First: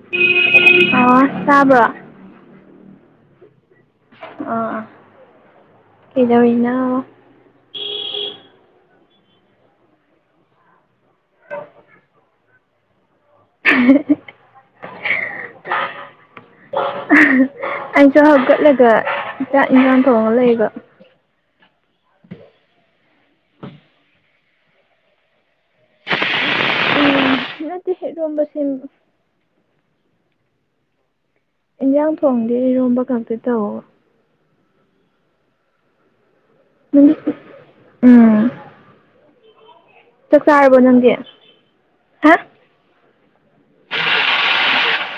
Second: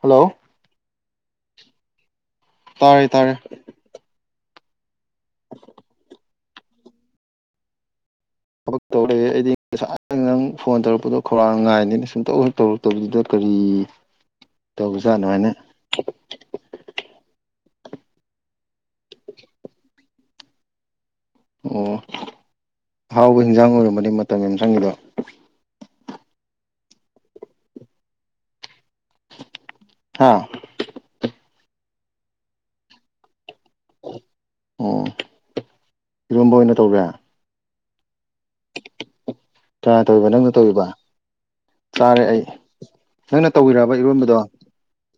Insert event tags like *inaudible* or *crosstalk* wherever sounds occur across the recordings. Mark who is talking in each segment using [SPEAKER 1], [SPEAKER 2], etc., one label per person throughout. [SPEAKER 1] hello
[SPEAKER 2] ꯑ ꯆꯥꯕ
[SPEAKER 1] ꯇꯥꯔꯦ ꯇꯥꯔꯦ
[SPEAKER 2] ꯑ ꯑꯥ
[SPEAKER 1] *inaudible*
[SPEAKER 2] ꯀꯗꯩꯅ
[SPEAKER 1] ꯊꯕꯛ ꯇꯧꯔꯛꯑꯦ ꯑꯩꯗꯤ ꯉꯁꯥꯏ ꯅꯪ ꯐꯣꯟ ꯇꯧꯔꯛꯄꯗꯣ ꯈꯧꯔꯥꯡꯅ ꯉꯥꯏꯅꯤꯅ ꯁꯨꯝ ꯇꯧꯎꯁꯨꯛ ꯇꯧꯔ ꯇꯧꯕꯗꯨꯗ ꯀꯔꯤ ꯇꯧꯧꯕꯖꯥꯠꯅꯃꯥꯏꯅ
[SPEAKER 2] ꯑꯩꯁꯨ ꯍꯥꯞꯀꯠꯂꯒ ꯆꯥꯛ ꯏꯟꯁꯥꯡ ꯊꯣꯡꯉ ꯂꯩꯌꯦꯕ
[SPEAKER 1] ꯑꯣ ꯑꯍꯥꯎꯕ ꯍꯟꯖꯥꯡ ꯑꯣꯏꯔꯝꯃꯅꯤ ꯃꯇꯝ ꯌꯥꯝ ꯆꯪꯕꯗꯣ
[SPEAKER 2] ꯎꯝ ꯅꯠꯇꯦ ꯔꯝꯕꯁ
[SPEAKER 1] ꯍꯥꯥ
[SPEAKER 2] ꯏꯟꯖꯥꯡ ꯊꯣꯡꯗꯤ ꯏꯔꯣꯝꯕ ꯈꯛꯇ ꯇꯧ
[SPEAKER 1] ꯎꯝ ꯏꯕ ꯑꯣꯏꯅ ꯇꯧꯔꯦ
[SPEAKER 2] ꯎꯝ
[SPEAKER 1] ꯀꯃꯥꯏꯅ ꯇꯧꯕ
[SPEAKER 2] ꯆꯥꯛ
[SPEAKER 1] ꯅꯪꯅ
[SPEAKER 2] ꯆꯥꯔꯕꯣ
[SPEAKER 1] ꯇꯧꯔꯤꯕ
[SPEAKER 2] ꯅꯪꯗꯤ
[SPEAKER 1] ꯆꯥꯔꯦ
[SPEAKER 2] ꯍꯥ
[SPEAKER 1] ꯑꯩ ꯅꯪꯅ ꯇꯧꯕꯤꯕ ꯏꯔꯣꯟꯝꯕꯗꯣ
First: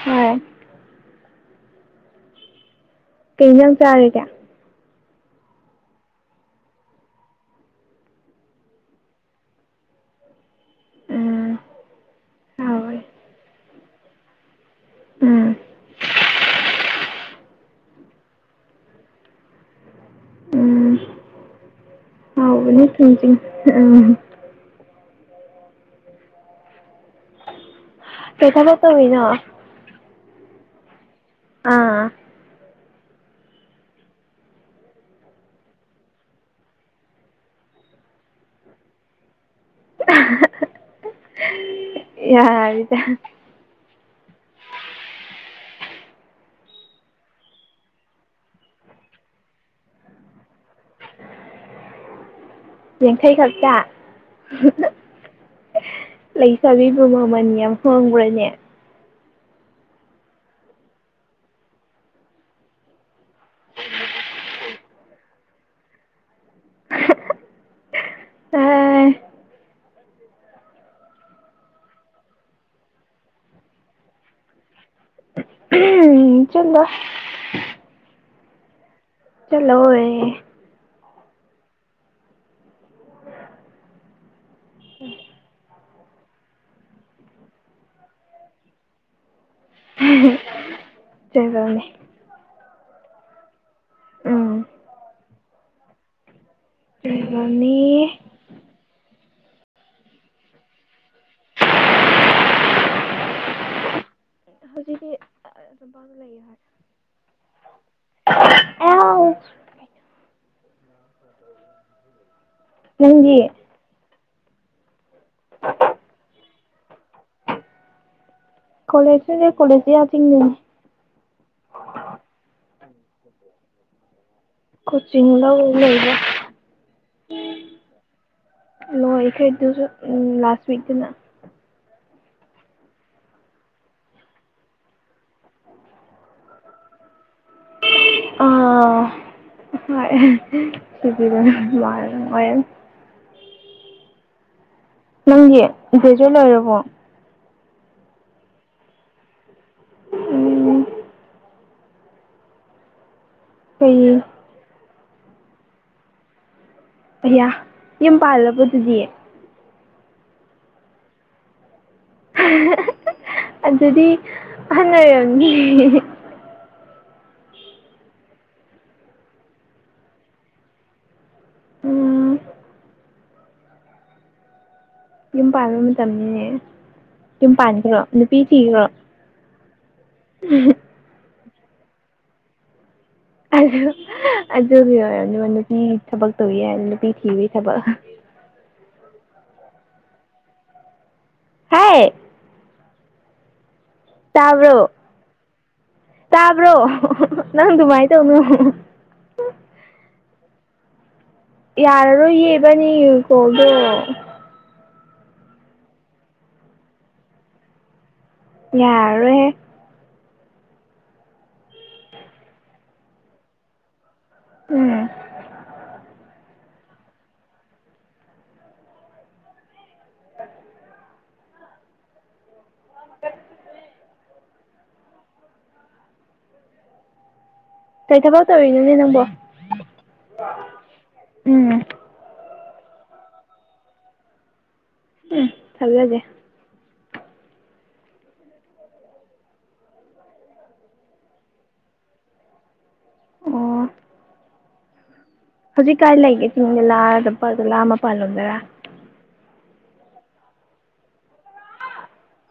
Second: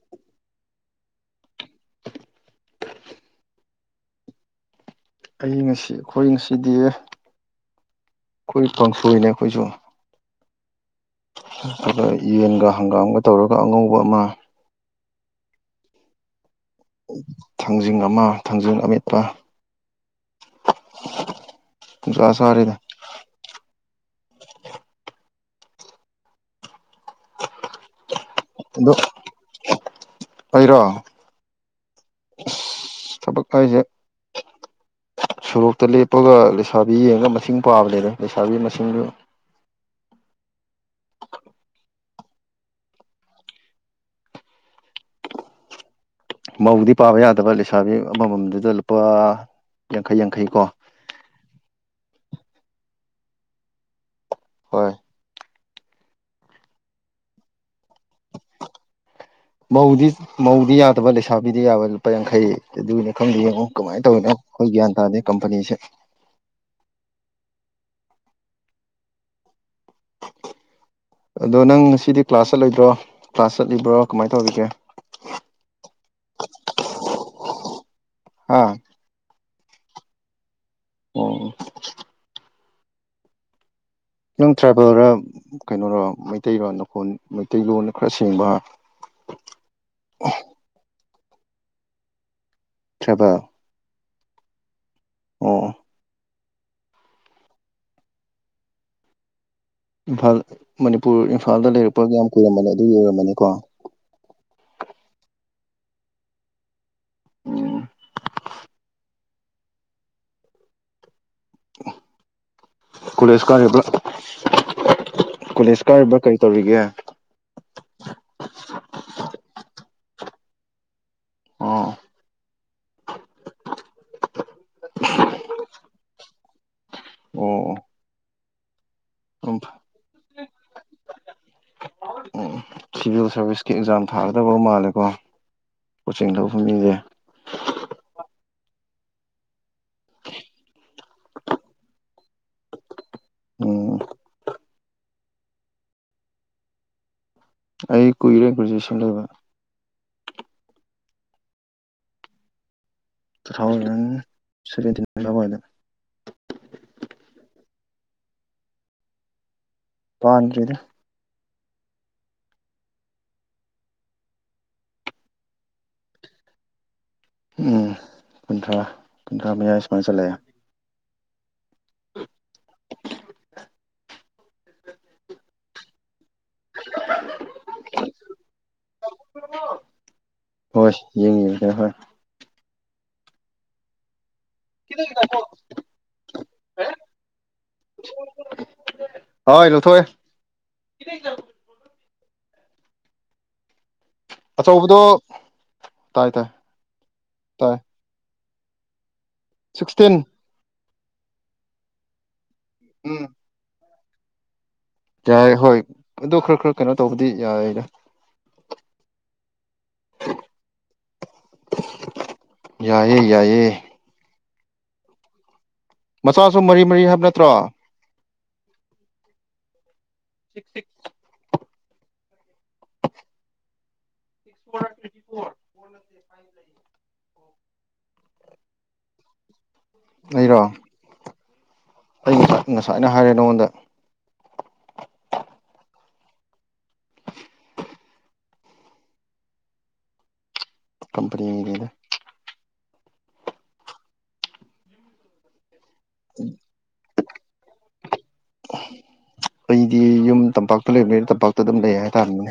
[SPEAKER 2] ꯎꯝ ꯀꯩ ꯌꯥꯝ ꯆꯥꯔꯒꯦ
[SPEAKER 1] ꯑꯩ ꯉꯁꯤ ꯑꯩꯈꯣꯏ ꯉꯁꯤꯗꯤ ꯑꯩꯈꯣꯏ ꯄꯐꯣꯏꯅꯦ ꯑꯩꯈꯣꯏꯁꯨ
[SPEAKER 2] ꯎꯝ
[SPEAKER 1] ꯅꯠꯇ꯭ꯔꯒ ꯌꯦꯟꯒ
[SPEAKER 2] ꯍꯥꯎꯔꯦ
[SPEAKER 1] ꯍꯪꯒꯥꯝꯒ ꯇꯧꯔꯒ ꯑꯉꯧꯕ ꯑꯃ
[SPEAKER 2] ꯎꯝ
[SPEAKER 1] ꯊꯥꯡꯖꯤꯡ ꯑꯃ ꯊꯥꯡꯖꯤꯡ ꯑꯃꯠꯄ
[SPEAKER 2] ꯎꯝ ꯍꯥꯎꯕꯅꯦ ꯊꯖ ꯎꯝ ꯄꯩꯊꯥꯕ ꯇꯃꯤꯅ
[SPEAKER 1] ꯂꯩꯔꯣ
[SPEAKER 2] ꯑꯥ
[SPEAKER 1] ꯊꯕꯛ ꯍꯥꯏꯁꯦ ꯁꯣꯔꯣꯛꯇ ꯂꯦꯞꯄꯒ ꯂꯩꯁꯥꯕꯤ ꯌꯦꯡꯉꯒ ꯃꯁꯤꯡ ꯄꯥꯕ ꯂꯩꯔꯦ ꯂꯩꯁꯥꯕꯤ ꯃꯁꯤꯡꯗꯨ
[SPEAKER 2] ꯌꯥ ꯍꯥꯏꯗ
[SPEAKER 1] ꯃꯧꯗꯤ ꯄꯥꯕ ꯌꯥꯗꯕ ꯂꯩꯁꯥꯕꯤ ꯑꯃꯃꯝꯗꯨꯗ ꯂꯨꯄꯥ ꯌꯥꯡꯈꯩ ꯌꯥꯡꯈꯩ ꯀꯣ
[SPEAKER 2] ꯌꯦꯡꯈꯥꯏ ꯈꯞꯁꯥ
[SPEAKER 1] ꯍꯣꯏ
[SPEAKER 2] ꯂꯩ ꯆꯕꯤꯕꯨ ꯃꯃꯜ ꯌꯥꯝ ꯍꯣꯡꯈ꯭ꯔꯅꯦ
[SPEAKER 1] ꯃꯧꯗꯤ ꯃꯧꯗꯤ ꯌꯥꯗꯕ ꯂꯩꯁꯥꯕꯤꯗꯤ ꯌꯥꯕ ꯂꯨꯄꯥ ꯌꯥꯡꯈꯩ ꯑꯗꯨꯒꯤꯅꯤ ꯈꯪꯗꯦ ꯌꯦꯡꯉꯣ ꯀꯃꯥꯏꯅ ꯇꯧꯔꯤꯤꯅꯣ ꯑꯩꯈꯣꯏ ꯒ꯭ꯌꯥꯟ ꯇꯥꯗꯦ ꯀꯝꯄꯅꯤꯁꯦ
[SPEAKER 2] ꯑ
[SPEAKER 1] ꯑꯗꯣ ꯅꯪ ꯉꯁꯤꯗꯤ ꯀ꯭ꯂꯥꯁ ꯆꯠꯂꯣꯏꯗ꯭ꯔꯣ ꯀ꯭ꯂꯥꯁ ꯆꯠꯂꯤꯕ꯭ꯔꯣ ꯀꯃꯥꯏꯅ ꯇꯧꯔꯤꯒꯦ
[SPEAKER 2] ꯎꯝ ꯆꯂ
[SPEAKER 1] ꯑꯥ
[SPEAKER 2] ꯆꯂꯣꯌꯦ
[SPEAKER 1] ꯑꯣ ꯅꯪ ꯇ꯭ꯔꯥꯏꯕꯦꯜꯔ ꯀꯩꯅꯔꯣ ꯃꯩꯇꯩꯔꯣꯟ ꯅꯈꯣꯟ ꯃꯩꯇꯩꯂꯣꯟꯅ ꯈꯔ ꯁꯦꯡꯕ
[SPEAKER 2] ꯆꯀꯅꯤ
[SPEAKER 1] *unintelligible*
[SPEAKER 2] ꯎꯝ
[SPEAKER 1] ꯑꯣ
[SPEAKER 2] *unintelligible*
[SPEAKER 1] ꯏꯝꯐꯥꯜ ꯃꯅꯤꯄꯨꯔ ꯏꯝꯐꯥꯜꯗ ꯂꯩꯔꯛꯄꯒ ꯌꯥꯝ ꯀꯨꯏꯔꯝꯃꯅꯤ ꯑꯗꯨꯒꯤ ꯑꯣꯏꯔꯝꯃꯅꯤꯀꯣ
[SPEAKER 2] ꯍꯧꯖꯤꯛꯇꯤ *unintelligible* ꯂꯩ ꯍꯥꯏ
[SPEAKER 1] *inaudible*
[SPEAKER 2] *unintelligible* ꯅꯪꯗꯤ
[SPEAKER 1] ꯀꯣꯂꯦꯖ ꯀꯥꯔꯤꯕ꯭ꯔ ꯀꯣꯂꯦꯖ ꯀꯥꯔꯤꯕ꯭ꯔꯥ ꯀꯔꯤ ꯇꯧꯔꯤꯒꯦ
[SPEAKER 2] ꯀꯣꯂꯦꯖ ꯆꯠꯂꯤ ꯀꯣꯂꯦꯖꯇꯤ ꯑꯥ ꯆꯤꯡꯗꯅꯤ
[SPEAKER 1] ꯑꯣ
[SPEAKER 2] ꯀꯣꯆꯤꯡ ꯂꯧꯔ ꯂꯩꯕ
[SPEAKER 1] ꯑꯣ
[SPEAKER 2] ꯂꯣꯏꯈ꯭ꯔꯦ
[SPEAKER 1] ꯑꯗꯨꯝ
[SPEAKER 2] ꯑꯗꯨꯁꯨ ꯂꯥꯁꯋꯤꯛꯇꯅ
[SPEAKER 1] ꯎꯝ ꯁꯤꯚꯤꯜ ꯁꯥꯔꯚꯤꯁꯀꯤ ꯑꯦꯛꯖꯥꯝ ꯊꯥꯒꯗꯕ ꯃꯥꯜꯂꯦꯀꯣ ꯀꯣꯆꯤꯡ ꯇꯧꯕ ꯃꯤꯁꯦ
[SPEAKER 2] ꯑꯥ ꯍꯣꯏ *unintelligible*
[SPEAKER 1] ꯎꯝ
[SPEAKER 2] ꯅꯪꯗꯤ ꯒ꯭ꯔꯦꯖꯨꯋꯦꯠ ꯑꯣꯏꯔꯕꯣ
[SPEAKER 1] ꯑꯩ ꯀꯨꯏꯔꯦ ꯒ꯭ꯔꯦꯖꯨꯑꯦꯁꯟ ꯂꯣꯏꯕ
[SPEAKER 2] ꯎꯝ
[SPEAKER 1] ꯇꯨ ꯊꯥꯎꯖꯟ
[SPEAKER 2] ꯀꯩ
[SPEAKER 1] ꯁꯚꯦꯟꯇꯤꯟ ꯑꯗꯋꯥꯏꯗ
[SPEAKER 2] ꯑꯌꯥ ꯌꯨꯝ ꯄꯥꯜꯂꯕꯣ ꯗꯨꯗꯤ
[SPEAKER 1] ꯄꯥꯟꯗ꯭ꯔꯤꯗ
[SPEAKER 2] ꯑꯗꯨꯗꯤ ꯑꯍꯟ ꯑꯣꯏꯔꯝꯅꯤ
[SPEAKER 1] ꯎꯝ ꯀꯨꯟꯊ꯭ꯔꯥ ꯀꯨꯟꯊ꯭ꯔꯥ ꯃꯌꯥ ꯁꯨꯃꯥꯏ ꯆꯂꯦ
[SPEAKER 2] ꯎꯝ
[SPEAKER 1] *inaudible*
[SPEAKER 2] ꯌꯨꯝ ꯄꯥꯟꯕ ꯃꯇꯝꯅꯤꯅꯦ ꯌꯨꯝ ꯄꯥꯟꯈ꯭ꯔꯣ ꯅꯨꯄꯤ ꯊꯤꯈ꯭ꯔꯣ
[SPEAKER 1] *unintelligible*
[SPEAKER 2] ꯑꯗꯨ ꯑꯗꯨꯒꯤ ꯑꯣꯏꯔꯝꯅꯤꯕ ꯅꯨꯄꯤ ꯊꯕꯛ ꯇꯧꯋꯦ ꯍꯥꯏ ꯅꯨꯄꯤ ꯊꯤꯕꯩ ꯊꯕꯛ
[SPEAKER 1] ꯍꯣꯏ ꯂꯧꯊꯣꯛꯑꯦ
[SPEAKER 2] ꯍꯥꯏ ꯇꯥꯕ꯭ꯔꯣ
[SPEAKER 1] ꯑꯆꯧꯕꯗꯣ ꯇꯥꯏ ꯇꯥꯏ
[SPEAKER 2] ꯇꯥꯕ꯭ꯔꯣ ꯅꯪ
[SPEAKER 1] ꯇꯥꯏ
[SPEAKER 2] ꯑꯗꯨꯃꯥꯏꯅ ꯇꯧꯅꯨ
[SPEAKER 1] ꯁꯤꯛꯁꯇꯤꯟ
[SPEAKER 2] ꯌꯥꯔꯔꯣꯏꯌꯦ ꯏꯕꯥꯟꯅꯤꯒꯤ
[SPEAKER 1] ꯎꯝ
[SPEAKER 2] ꯀꯣꯜꯗꯣ
[SPEAKER 1] ꯌꯥꯏ ꯍꯣꯏ ꯑꯣ ꯈꯔ ꯈꯔ ꯀꯩꯅꯣ ꯇꯧꯕꯗꯤ ꯌꯥꯏꯌꯦꯗ
[SPEAKER 2] ꯌꯥꯔꯣꯏꯍꯦ
[SPEAKER 1] ꯌꯥꯏꯌꯦ ꯌꯥꯏꯌꯦ
[SPEAKER 2] ꯎꯝ
[SPEAKER 1] ꯃꯆꯥꯁꯨ ꯃꯔꯤ ꯃꯔꯤ ꯍꯥꯏꯕ ꯅꯠꯇ꯭ꯔꯣ *inaudible*
[SPEAKER 2] *inaudible*
[SPEAKER 1] *inaudible*
[SPEAKER 2] ꯀꯩ ꯊꯕꯛ ꯇꯧꯔꯤꯅꯣꯅꯦ ꯅꯪꯕꯣ
[SPEAKER 1] ꯑꯩꯔꯣ
[SPEAKER 2] ꯎꯝ
[SPEAKER 1] ꯑꯩ ꯉꯁꯥꯏ ꯉꯁꯥꯏꯅ ꯍꯥꯏꯔꯦ ꯅꯉꯣꯟꯗ
[SPEAKER 2] ꯎꯝ ꯊꯥꯖꯗꯦ
[SPEAKER 1] ꯀꯝꯄꯅꯤꯒꯤꯅꯤꯗ
[SPEAKER 2] ꯑꯣ ꯍꯧꯖꯤꯛ ꯀꯥꯏ ꯂꯩꯒꯦ *unintelligible* ꯃꯄꯥꯟ ꯂꯣꯝꯗꯔꯥ
[SPEAKER 1] ꯑꯩꯗꯤ ꯌꯨꯝ ꯇꯝꯄꯥꯛꯇ ꯂꯩꯕꯅꯤꯅ ꯇꯝꯄꯥꯛꯇ ꯑꯗꯨꯝ ꯂꯩ ꯍꯥꯏꯇꯥꯕꯅꯤꯅꯦ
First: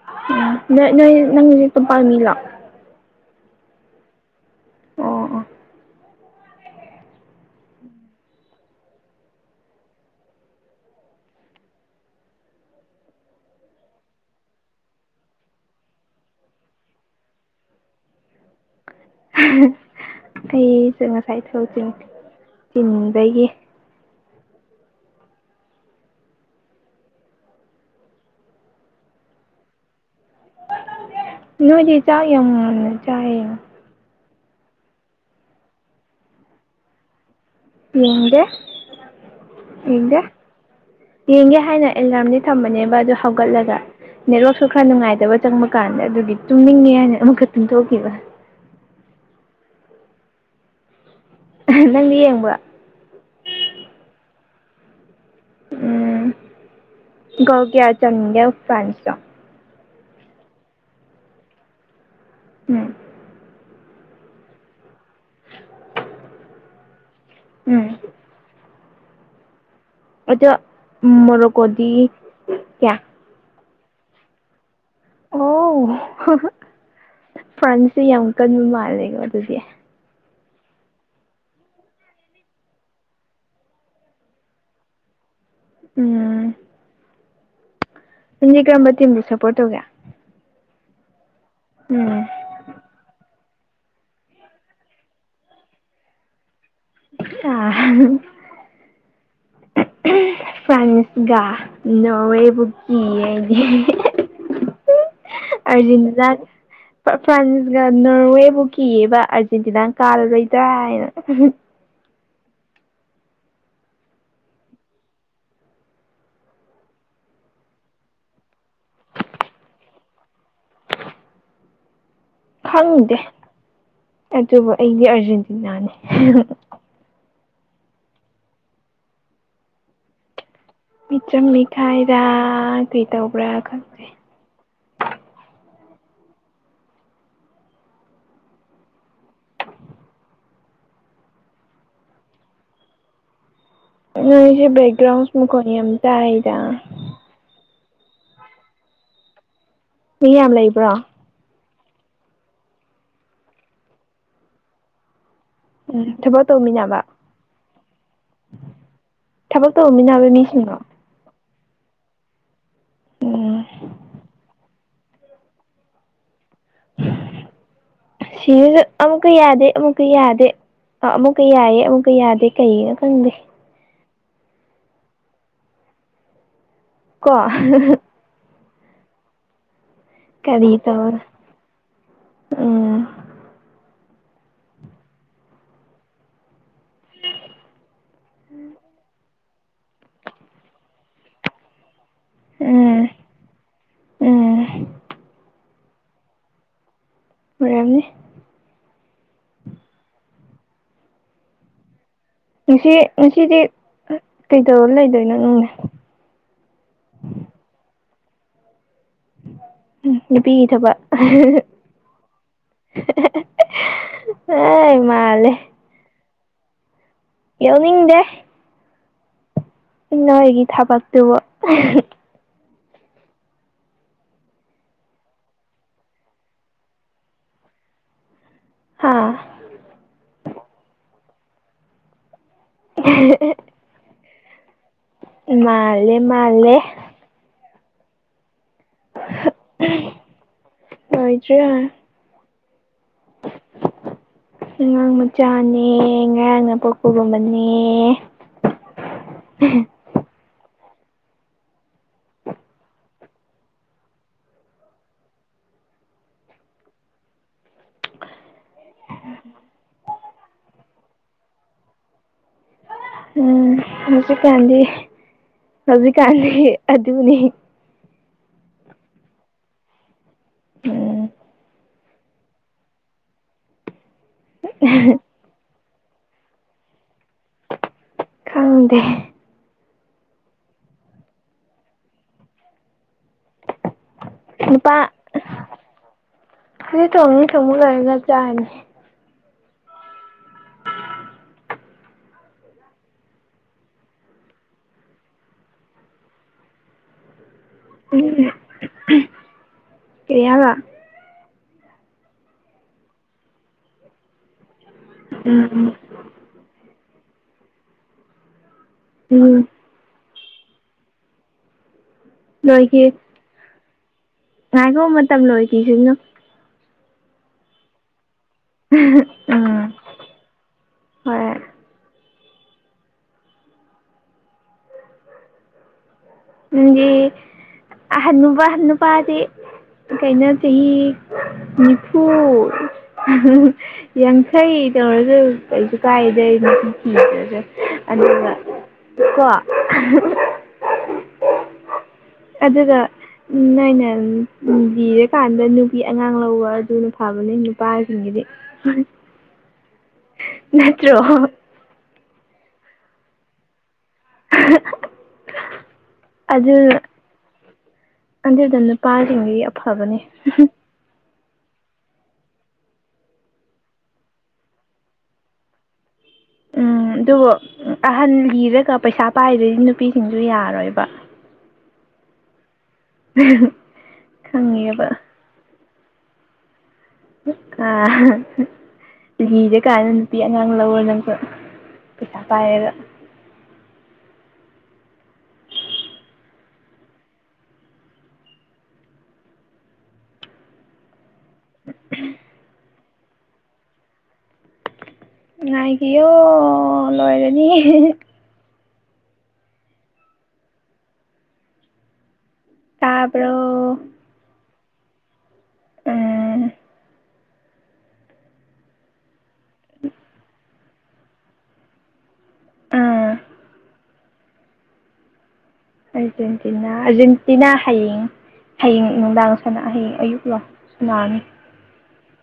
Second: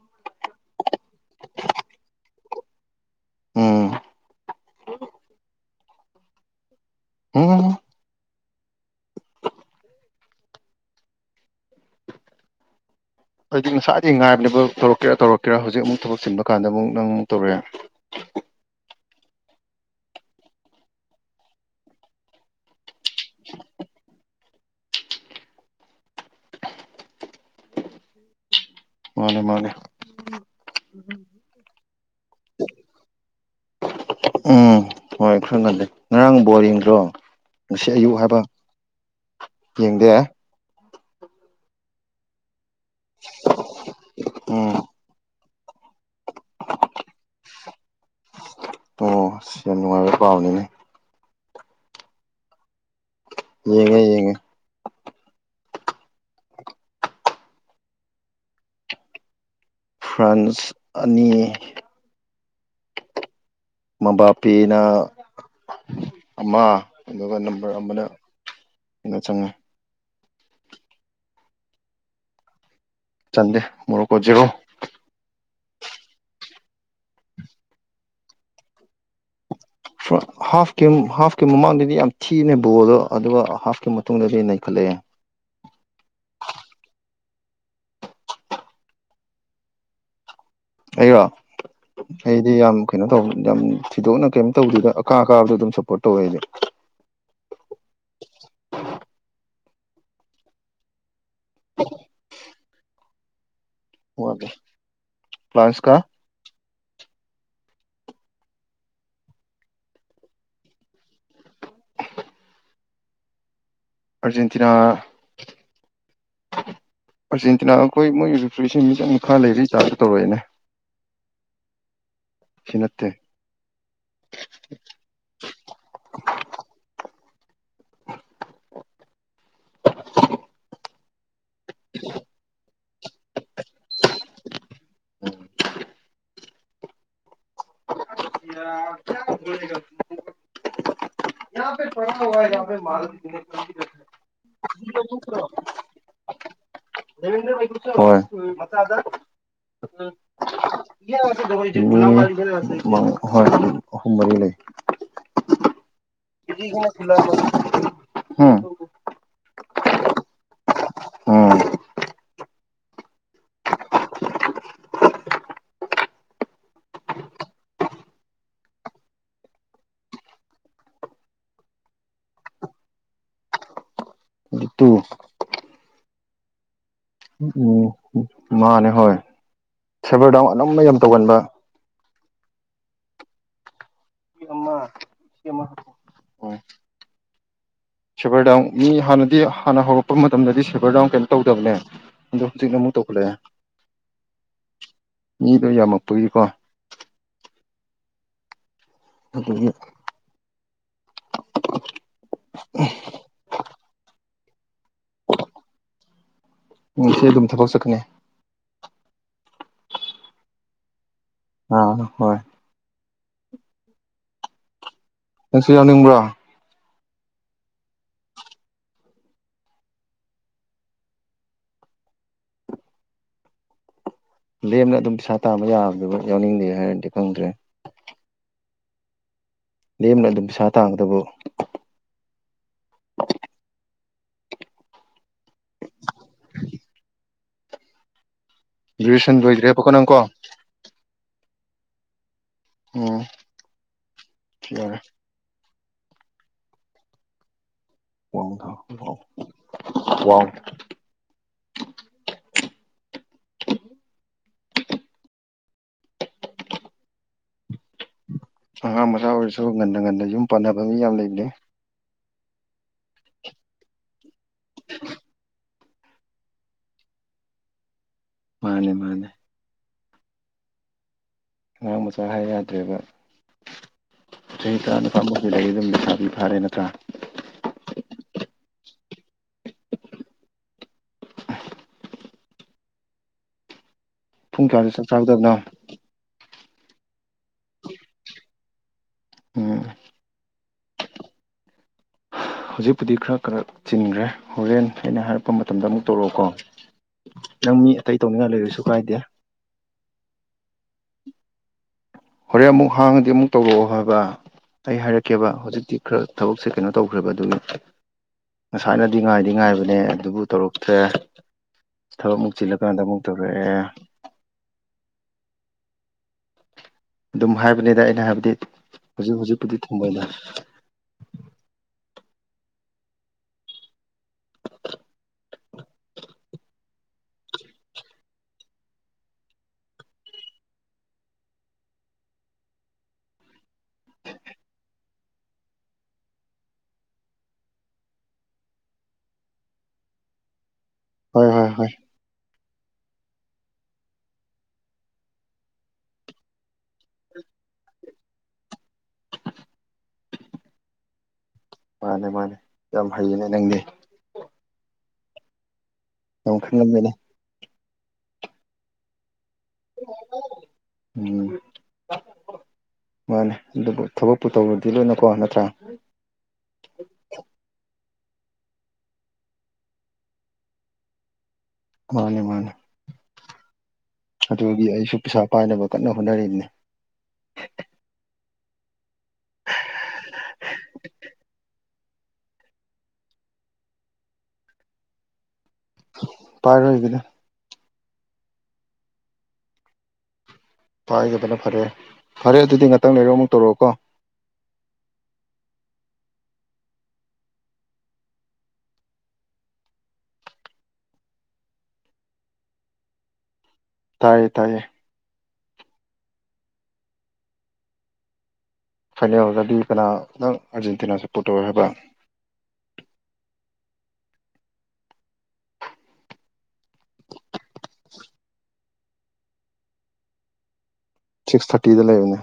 [SPEAKER 2] *unintelligible*
[SPEAKER 1] ꯎꯝ
[SPEAKER 2] ꯑꯣ ꯑꯣ
[SPEAKER 1] *unintelligible* ꯑꯩꯗꯤ ꯉꯁꯥꯏꯗꯤ ꯉꯥꯏꯕꯅꯦꯕ ꯇꯧꯔꯛꯀꯦꯔꯥꯧꯔꯛꯀꯦꯔꯥ ꯍꯧꯖꯤꯛ ꯑꯃꯨꯛ ꯊꯕꯛ ꯁꯤꯟꯕ ꯀꯥꯟꯗ ꯑꯃꯨꯛꯪ ꯇꯧꯔꯛꯦ
[SPEAKER 2] ꯑꯩꯁꯨ ꯉꯁꯥꯏ ꯊꯕꯥꯛ ꯆꯤꯟꯕꯒꯤ
[SPEAKER 1] ꯃꯥꯅꯦ ꯃꯥꯅꯦ
[SPEAKER 2] ꯅꯣꯏꯗꯤ ꯆꯤꯛ ꯌꯥꯝ ꯌꯥꯝ ꯆꯥꯌꯦ
[SPEAKER 1] ꯎꯝ ꯍꯣꯏ ꯈꯔꯥ ꯉꯥꯂꯦ ꯉꯔꯪ ꯕꯣꯜ ꯌꯦꯡꯗ꯭ꯔꯣ ꯉꯁꯤ ꯑꯌꯨꯛ
[SPEAKER 2] ꯌꯦꯡꯗꯦ
[SPEAKER 1] ꯍꯥꯏꯕ
[SPEAKER 2] ꯌꯦꯡꯗꯦ ꯌꯦꯡꯒꯦ ꯍꯥꯏꯅ ꯑꯦꯂꯥꯔꯝꯗꯤ ꯊꯝꯕꯅꯦꯕ ꯑꯗꯨ ꯍꯧꯒꯠꯂꯒ ꯅꯦꯠꯋꯥꯛꯁꯨ
[SPEAKER 1] ꯎꯝ
[SPEAKER 2] ꯈꯔ ꯅꯨꯡꯉꯥꯏꯇꯕ ꯆꯪꯕ ꯀꯥꯟꯗ ꯑꯗꯨꯗꯤ ꯇꯨꯝꯅꯤꯡꯉꯦ ꯍꯥꯏꯅ ꯑꯃꯛꯈꯛ ꯇꯨꯝꯊꯣꯛꯈꯤꯕ
[SPEAKER 1] ꯑꯣ ꯁꯤ ꯌꯥꯝ ꯅꯨꯡꯉꯥꯏꯕ ꯄꯥꯝꯅꯤꯅꯦ
[SPEAKER 2] ꯅꯪꯗꯤ ꯌꯦꯡꯕꯔꯥ
[SPEAKER 1] ꯌꯦꯡꯉꯦ ꯌꯦꯡꯉꯦ
[SPEAKER 2] ꯎꯝ ꯒꯌꯥ ꯆꯟꯒꯦ ꯐ꯭ꯔꯥꯟꯁꯇꯣ
[SPEAKER 1] ꯐ꯭ꯔꯥꯟꯁ ꯑꯅꯤ
[SPEAKER 2] ꯎꯝ
[SPEAKER 1] ꯃꯕꯥ ꯄꯦꯅ ꯑꯃ ꯑꯗꯨꯒ ꯅꯝꯕꯔ
[SPEAKER 2] ꯎꯝ
[SPEAKER 1] ꯑꯃꯅ *unintelligible* ꯆꯉꯣꯏ
[SPEAKER 2] ꯑꯗ ꯃꯣꯔꯣꯀꯣꯗꯤ ꯀꯌꯥ
[SPEAKER 1] ꯆꯥꯟꯗꯦ ꯃꯣꯔꯣꯛ ꯖꯦꯔꯣ
[SPEAKER 2] ꯑꯣ ꯐ꯭ꯔꯥꯟꯁꯁꯦ ꯌꯥꯝ ꯀꯟꯕ ꯃꯥꯜꯂꯦꯀꯣ ꯑꯗꯨꯗꯤ
[SPEAKER 1] ꯍꯥꯐꯀꯤ ꯍꯥꯐꯀꯤ ꯃꯃꯥꯡꯗꯗꯤ ꯌꯥꯝ ꯊꯤꯅ ꯕꯣꯜꯗꯣ ꯑꯗꯨꯒ ꯍꯥꯐꯀꯤ ꯃꯇꯨꯡꯗꯗꯤ ꯅꯩꯈꯠꯂꯛꯑꯦ
[SPEAKER 2] ꯎꯝ ꯗꯤ ꯀꯔꯝꯕ ꯇꯤꯝ ꯁꯞꯄꯣꯔꯠ ꯇꯧꯒꯦ
[SPEAKER 1] ꯑꯩꯔ
[SPEAKER 2] ꯎꯝ
[SPEAKER 1] ꯑꯩ ꯁꯤ ꯌꯥꯝ ꯀꯩꯅꯣ ꯇꯧ ꯌꯥꯝ ꯊꯤꯗꯣꯛꯅ ꯀꯩꯝ ꯇꯧꯗꯗ ꯑꯀꯥ ꯑꯀꯥꯕꯗꯣ ꯑꯗꯨꯝ ꯁꯞꯄꯣꯔꯠ ꯇꯧꯋꯦ ꯍꯥꯏꯗꯤ
[SPEAKER 2] ꯑꯥ
[SPEAKER 1] *unintelligible*
[SPEAKER 2] ꯐ꯭ꯔꯥꯟꯁꯒ ꯅꯣꯔꯋꯦꯕꯨ ꯀꯤꯌꯦ ꯗꯤ
[SPEAKER 1] *unintelligible* ꯋꯥꯗꯦ
[SPEAKER 2] ꯑꯔꯖꯤꯟꯇꯤꯅꯥ ꯐ꯭ꯔꯥꯟꯁꯒ ꯅꯣꯔꯋꯦꯕꯨ ꯀꯤꯌꯦꯕ ꯑꯥꯔꯖꯦꯟꯇꯤꯅꯥ ꯀꯥꯜꯂꯔꯣꯏꯗ꯭ꯔꯥ ꯍꯥꯏꯅ
[SPEAKER 1] *unintelligible* ꯑꯔꯖꯦꯟꯇꯤꯅꯥ ꯑꯥꯔꯖꯦꯟꯇꯤꯅꯥ ꯑꯩꯈꯣꯏ ꯃꯣꯏꯒꯤ ꯔꯤꯐ꯭ꯨꯔꯤꯁꯤ ꯃꯤꯆꯪ ꯃꯈꯥ ꯂꯩꯔꯤ ꯆꯥꯁꯨ ꯇꯧꯔꯛꯏꯦꯅꯦ ꯁꯤ ꯅꯠꯇꯦ
[SPEAKER 2] ꯈꯪꯗꯦ ꯑꯗꯨꯕꯨ ꯑꯩꯗꯤ ꯑꯥꯔꯖꯦꯟꯇꯤꯅꯥꯅꯤ ꯃꯤꯆꯪ ꯃꯤꯈꯥꯏꯔ ꯀꯩꯗꯧꯕ꯭ꯔꯥ ꯈꯪꯗꯦ
[SPEAKER 1] *unintelligible* *unintelligible*
[SPEAKER 2] ꯅꯣꯏꯁꯦ ꯕꯦꯛꯒ꯭ꯔꯥꯎꯟꯁ ꯃꯈꯈꯣꯟꯅꯤ ꯌꯥꯝ ꯆꯥꯏꯗ
[SPEAKER 1] *unintelligible*
[SPEAKER 2] ꯃꯤ ꯌꯥꯝ ꯂꯩꯕ꯭ꯔꯣ
[SPEAKER 1] ꯍꯣꯏ ꯑꯍꯨꯝ ꯃꯔꯤ ꯂꯩ
[SPEAKER 2] ꯎꯝ ꯊꯕꯛ
[SPEAKER 1] ꯎꯝ
[SPEAKER 2] ꯇꯧꯃꯤꯟꯅꯕ ꯊꯕꯛ ꯇꯧꯃꯤꯟꯅꯕ ꯃꯤꯁꯤꯡꯂꯣ
[SPEAKER 1] ꯎꯝ
[SPEAKER 2] ꯎꯝ ꯁꯤꯁꯨ ꯑꯃꯨꯛꯀ ꯌꯥꯗꯦ ꯑꯃꯨꯛꯀ ꯌꯥꯗꯦ ꯑꯥ ꯑꯃꯨꯛꯀ ꯌꯥꯏꯌꯦ ꯑꯃꯨꯛꯀ ꯌꯥꯗꯦ ꯀꯩꯒꯤꯅꯣ ꯈꯪꯗꯦ
[SPEAKER 1] ꯇꯨ
[SPEAKER 2] ꯀꯣ
[SPEAKER 1] ꯎꯝ ꯃꯥꯅꯦ ꯍꯣꯏ ꯁꯦꯕꯔ ꯗꯥꯎꯟ
[SPEAKER 2] ꯀꯔꯤ
[SPEAKER 1] ꯑꯅꯝꯕ ꯌꯥꯝ
[SPEAKER 2] ꯇꯧ
[SPEAKER 1] ꯇꯧꯒꯟꯕ
[SPEAKER 2] ꯎꯝ
[SPEAKER 1] *unintelligible* ꯁꯦꯚꯔ ꯗꯥꯎꯟ ꯃꯤ ꯍꯥꯟꯅꯗꯤ ꯍꯥꯟꯅ ꯍꯧꯔꯛꯄ ꯃꯇꯝꯗꯗꯤ ꯁꯦꯚꯔ ꯗꯥꯎꯟ ꯀꯩꯝ ꯇꯧꯗꯕꯅꯦ ꯑꯗꯣ ꯍꯧꯖꯤꯛꯅ ꯑꯃꯨꯛ
[SPEAKER 2] ꯎꯝ
[SPEAKER 1] ꯇꯧꯈꯠꯂꯛꯑꯦ
[SPEAKER 2] ꯎꯝ
[SPEAKER 1] ꯃꯤꯗꯣ ꯌꯥꯝꯃꯛꯄꯒꯤꯀꯣ
[SPEAKER 2] ꯑꯣꯏꯔꯝꯅꯤ
[SPEAKER 1] *unintelligible*
[SPEAKER 2] ꯁꯤ ꯁꯤꯗꯤ ꯀꯩꯗꯧꯔ ꯂꯩꯗꯣꯏꯅꯣ ꯅꯪꯅꯦ
[SPEAKER 1] ꯁꯤ ꯑꯗꯨꯝ ꯊꯕꯛ ꯆꯠꯀꯅꯤ
[SPEAKER 2] ꯅꯨꯄꯤ ꯊꯕꯛ
[SPEAKER 1] ꯑꯥ ꯍꯣꯏ
[SPEAKER 2] ꯃꯥꯜꯂꯦ
[SPEAKER 1] ꯅꯪꯁꯨ ꯌꯥꯎꯅꯤꯡꯕ꯭ꯔꯣ
[SPEAKER 2] ꯌꯥꯎꯅꯤꯡꯗꯦ *unintelligible* ꯊꯥꯕꯛ ꯇꯨꯕꯨ
[SPEAKER 1] ꯂꯦꯝꯅ ꯑꯗꯨꯝ ꯄꯩꯁꯥ ꯇꯥꯕ ꯌꯥꯕꯗꯨ ꯌꯥꯎꯅꯤꯡꯗꯦ ꯍꯥꯏꯔꯗꯤ ꯈꯪꯗ꯭ꯔꯦ
[SPEAKER 2] ꯍꯥꯥ
[SPEAKER 1] ꯂꯦꯝꯅ ꯑꯗꯨꯝ ꯄꯩꯁꯥ ꯇꯥꯡꯒꯗꯕꯨ
[SPEAKER 2] *unintelligible* ꯃꯥꯂꯦ ꯃꯥꯂꯦ
[SPEAKER 1] ꯒꯦꯖꯨꯌꯦꯁꯟ ꯂꯣꯏꯒ꯭ꯔꯦꯕꯀꯣ ꯅꯪꯀꯣ
[SPEAKER 2] *unintelligible*
[SPEAKER 1] ꯎꯝ ꯌꯥꯔꯦ
[SPEAKER 2] ꯑꯉꯥꯡ ꯃꯆꯥꯅꯦ ꯉꯔꯥꯡ ꯅꯄꯣꯛꯄꯒꯨꯝꯕꯅꯦ
[SPEAKER 1] *unintelligible* ꯑꯉꯥꯡ ꯃꯆꯥ ꯑꯣꯏꯔꯁꯨ ꯉꯟꯅ ꯉꯟꯅ ꯌꯨꯝ ꯄꯥꯟꯅꯕ ꯃꯤ ꯌꯥꯝ ꯂꯩꯕꯅꯦ
[SPEAKER 2] ꯎꯝ ꯍꯧꯖꯤꯛꯀꯥꯟꯗꯤ ꯍꯧꯖꯤꯛꯀꯥꯟꯗꯤ ꯑꯗꯨꯅꯤ
[SPEAKER 1] ꯃꯥꯅꯦ ꯃꯥꯅꯦ
[SPEAKER 2] ꯎꯝ
[SPEAKER 1] ꯑꯉꯥꯡ ꯃꯆꯥ ꯍꯥꯏ ꯌꯥꯗ꯭ꯔꯦꯕ ꯆꯍꯤ ꯇꯔꯥꯄꯥꯥꯃ *unintelligible* ꯂꯩꯁꯥꯕꯤ ꯐꯥꯔꯦ ꯅꯠꯇ꯭ꯔꯥ
[SPEAKER 2] ꯈꯪꯗꯦ
[SPEAKER 1] ꯄꯨꯡ ꯀꯌꯥꯗ ꯆꯠ ꯆꯥꯒꯗꯕꯅꯣ
[SPEAKER 2] *unintelligible* ꯆꯥꯅꯤ
[SPEAKER 1] ꯎꯝ ꯍꯧꯖꯤꯛꯄꯨꯗꯤ ꯈꯔ ꯈꯔꯛ ꯆꯤꯟꯈ꯭ꯔꯦ ꯍꯣꯔꯦꯟ ꯑꯩꯅ ꯍꯥꯏꯔꯛꯄ ꯃꯇꯝꯗ ꯑꯃꯨꯛ ꯇꯧꯔꯛꯑꯣꯀꯣ ꯅꯪ ꯃꯤ ꯑꯇꯩ ꯇꯧꯅꯤꯡꯉꯥꯏ ꯂꯩꯔꯁꯨ ꯀꯥꯏꯗꯦ
[SPEAKER 2] ꯀꯩꯌꯥꯕ
[SPEAKER 1] ꯍꯣꯔꯦꯟ ꯑꯃꯨꯛ ꯍꯥꯡꯉꯗꯤ ꯑꯃꯨꯛ ꯇꯧꯔꯛꯑꯣ ꯍꯥꯏꯕ ꯑꯩ ꯍꯥꯏꯔꯛꯀꯦꯕ
[SPEAKER 2] ꯎꯝ
[SPEAKER 1] ꯍꯧꯖꯤꯛꯇꯤ ꯈꯔ ꯊꯕꯛꯁꯦ ꯀꯩꯅꯣ ꯇꯧꯈ꯭ꯔꯦꯕ ꯑꯗꯨꯒꯤ ꯉꯁꯥꯏꯅꯗꯤ ꯉꯥꯏꯗꯤ
[SPEAKER 2] ꯎꯝ
[SPEAKER 1] ꯉꯥꯏꯕꯅꯦ ꯑꯗꯨꯕꯨ ꯇꯧꯔꯛꯇ꯭ꯔꯦ ꯊꯕꯛꯃꯨꯛ ꯆꯤꯜꯂꯀꯥꯟꯗ ꯑꯃꯨꯛ ꯇꯧꯔꯛꯑꯦ
[SPEAKER 2] ꯉꯥꯏꯀꯣ ꯃꯇꯝ ꯂꯣꯏꯒꯤꯖꯅꯨ
[SPEAKER 1] ꯑꯗꯨꯝ ꯍꯥꯏꯕꯅꯤꯗ ꯑꯩꯅ ꯍꯥꯏꯕꯗꯤ ꯍꯧꯖꯤꯛ ꯍꯧꯖꯤꯛꯄꯨꯗꯤ
[SPEAKER 2] ꯎꯝ
[SPEAKER 1] ꯊꯝꯃꯣꯏꯗ
[SPEAKER 2] ꯍꯣꯏ *unintelligible* ꯍꯅꯨꯄꯥꯗꯤ ꯀꯩꯅ ꯆꯍꯤ ꯅꯤꯐꯨ ꯌꯥꯡꯈꯩ ꯇꯧꯔꯁꯨ ꯀꯩꯁꯨ ꯀꯥꯏꯗꯦ *unintelligible* ꯑꯗꯨꯒ ꯀꯣ
[SPEAKER 1] ꯍꯣꯏ ꯍꯣꯏ ꯍꯣꯏ
[SPEAKER 2] ꯑꯗꯨꯗ ꯎꯝ ꯅꯪꯩꯅ ꯖꯤꯔꯀꯥꯟꯗ ꯅꯨꯄꯤ ꯑꯉꯥꯡ ꯂꯧꯕ ꯑꯗꯨꯅ ꯐꯕꯅꯦ ꯅꯨꯄꯥꯁꯤꯡꯒꯤꯗꯤ ꯎ ꯅꯠꯇ꯭ꯔꯣ
[SPEAKER 1] ꯃꯥꯅꯦ ꯃꯥꯅꯦ ꯌꯥꯝ ꯍꯩꯌꯦꯅꯦ ꯅꯪꯗꯤ ꯌꯥꯝ
[SPEAKER 2] ꯑꯗꯨꯅ
[SPEAKER 1] ꯈꯪꯉꯝꯃꯦꯅꯦ
[SPEAKER 2] ꯑꯗꯨꯗ ꯅꯨꯄꯥꯁꯤꯡꯗꯤ ꯑꯐꯕꯅꯤ
[SPEAKER 1] ꯎꯝ ꯃꯥꯅꯦ ꯑꯗꯨꯕꯨ ꯊꯕꯛꯄꯨꯨ ꯇꯧꯔꯗꯤ ꯂꯣꯏꯅꯀꯣ ꯅꯠꯇ꯭ꯔꯥ
[SPEAKER 2] ꯎꯝ ꯑꯗꯨꯕꯨ ꯑꯍꯟ ꯂꯤꯔꯒ ꯄꯩꯁꯥ ꯄꯥꯏꯗꯗꯤ ꯅꯨꯄꯤꯁꯤꯡꯁꯨ ꯌꯥꯔꯣꯏꯕ
[SPEAKER 1] ꯃꯥꯅꯤ ꯃꯥꯅꯤ ꯑꯗꯨꯒꯤ
[SPEAKER 2] ꯈꯪꯉꯦꯕ
[SPEAKER 1] ꯑꯩꯁꯨ ꯄꯩꯁꯥ ꯄꯥꯏꯅꯕ ꯀꯟꯅ ꯍꯣꯠꯅꯔꯤꯅꯤ
[SPEAKER 2] ꯑ ꯂꯤꯔ ꯀꯥꯟꯗ ꯅꯨꯄꯤ ꯑꯉꯥꯡ ꯂꯧꯔꯣ ꯅꯪꯁꯨ ꯄꯩꯁꯥ ꯄꯥꯏꯔ
[SPEAKER 1] ꯄꯥꯏꯔꯣꯏꯒꯦꯗ ꯄꯥꯏꯗꯕꯅ ꯐꯔꯦ ꯐꯔꯦ ꯑꯗꯨꯗꯤ ꯉꯥꯛꯇꯪ ꯂꯩꯔ ꯑꯃꯨꯛ ꯇꯧꯔꯛꯑꯣꯀꯣ
[SPEAKER 2] ꯉꯥꯏꯕꯤꯑꯣ ꯂꯣꯏꯔꯅꯤ ꯇꯥꯕ꯭ꯔꯣ
[SPEAKER 1] ꯇꯥꯏꯌꯦ ꯇꯥꯏꯌꯦ
[SPEAKER 2] ꯎꯝ
[SPEAKER 1] ꯐꯥꯏꯅꯦꯜꯗꯗꯤ ꯀꯅꯥ ꯅꯪ ꯑꯥꯔꯖꯦꯟꯇꯤꯅꯥ ꯁꯞꯄꯣꯔꯠ ꯇꯧꯋꯦ ꯍꯥꯏꯕ
[SPEAKER 2] ꯑ ꯑꯔꯖꯦꯟꯇꯤꯅꯥ ꯑꯔꯖꯦꯟꯇꯤꯅꯥ ꯍꯌꯦꯡ ꯍꯌꯦꯡ ꯅꯨꯡꯗꯥꯡ ꯁꯅ ꯍꯌꯦꯡ ꯑꯌꯨꯛ ꯂꯣ ꯁꯥꯅꯥꯔꯅꯤ
[SPEAKER 1] ꯁꯤꯛꯁ ꯊꯥꯔꯇꯤꯗ ꯂꯩꯕꯅꯦ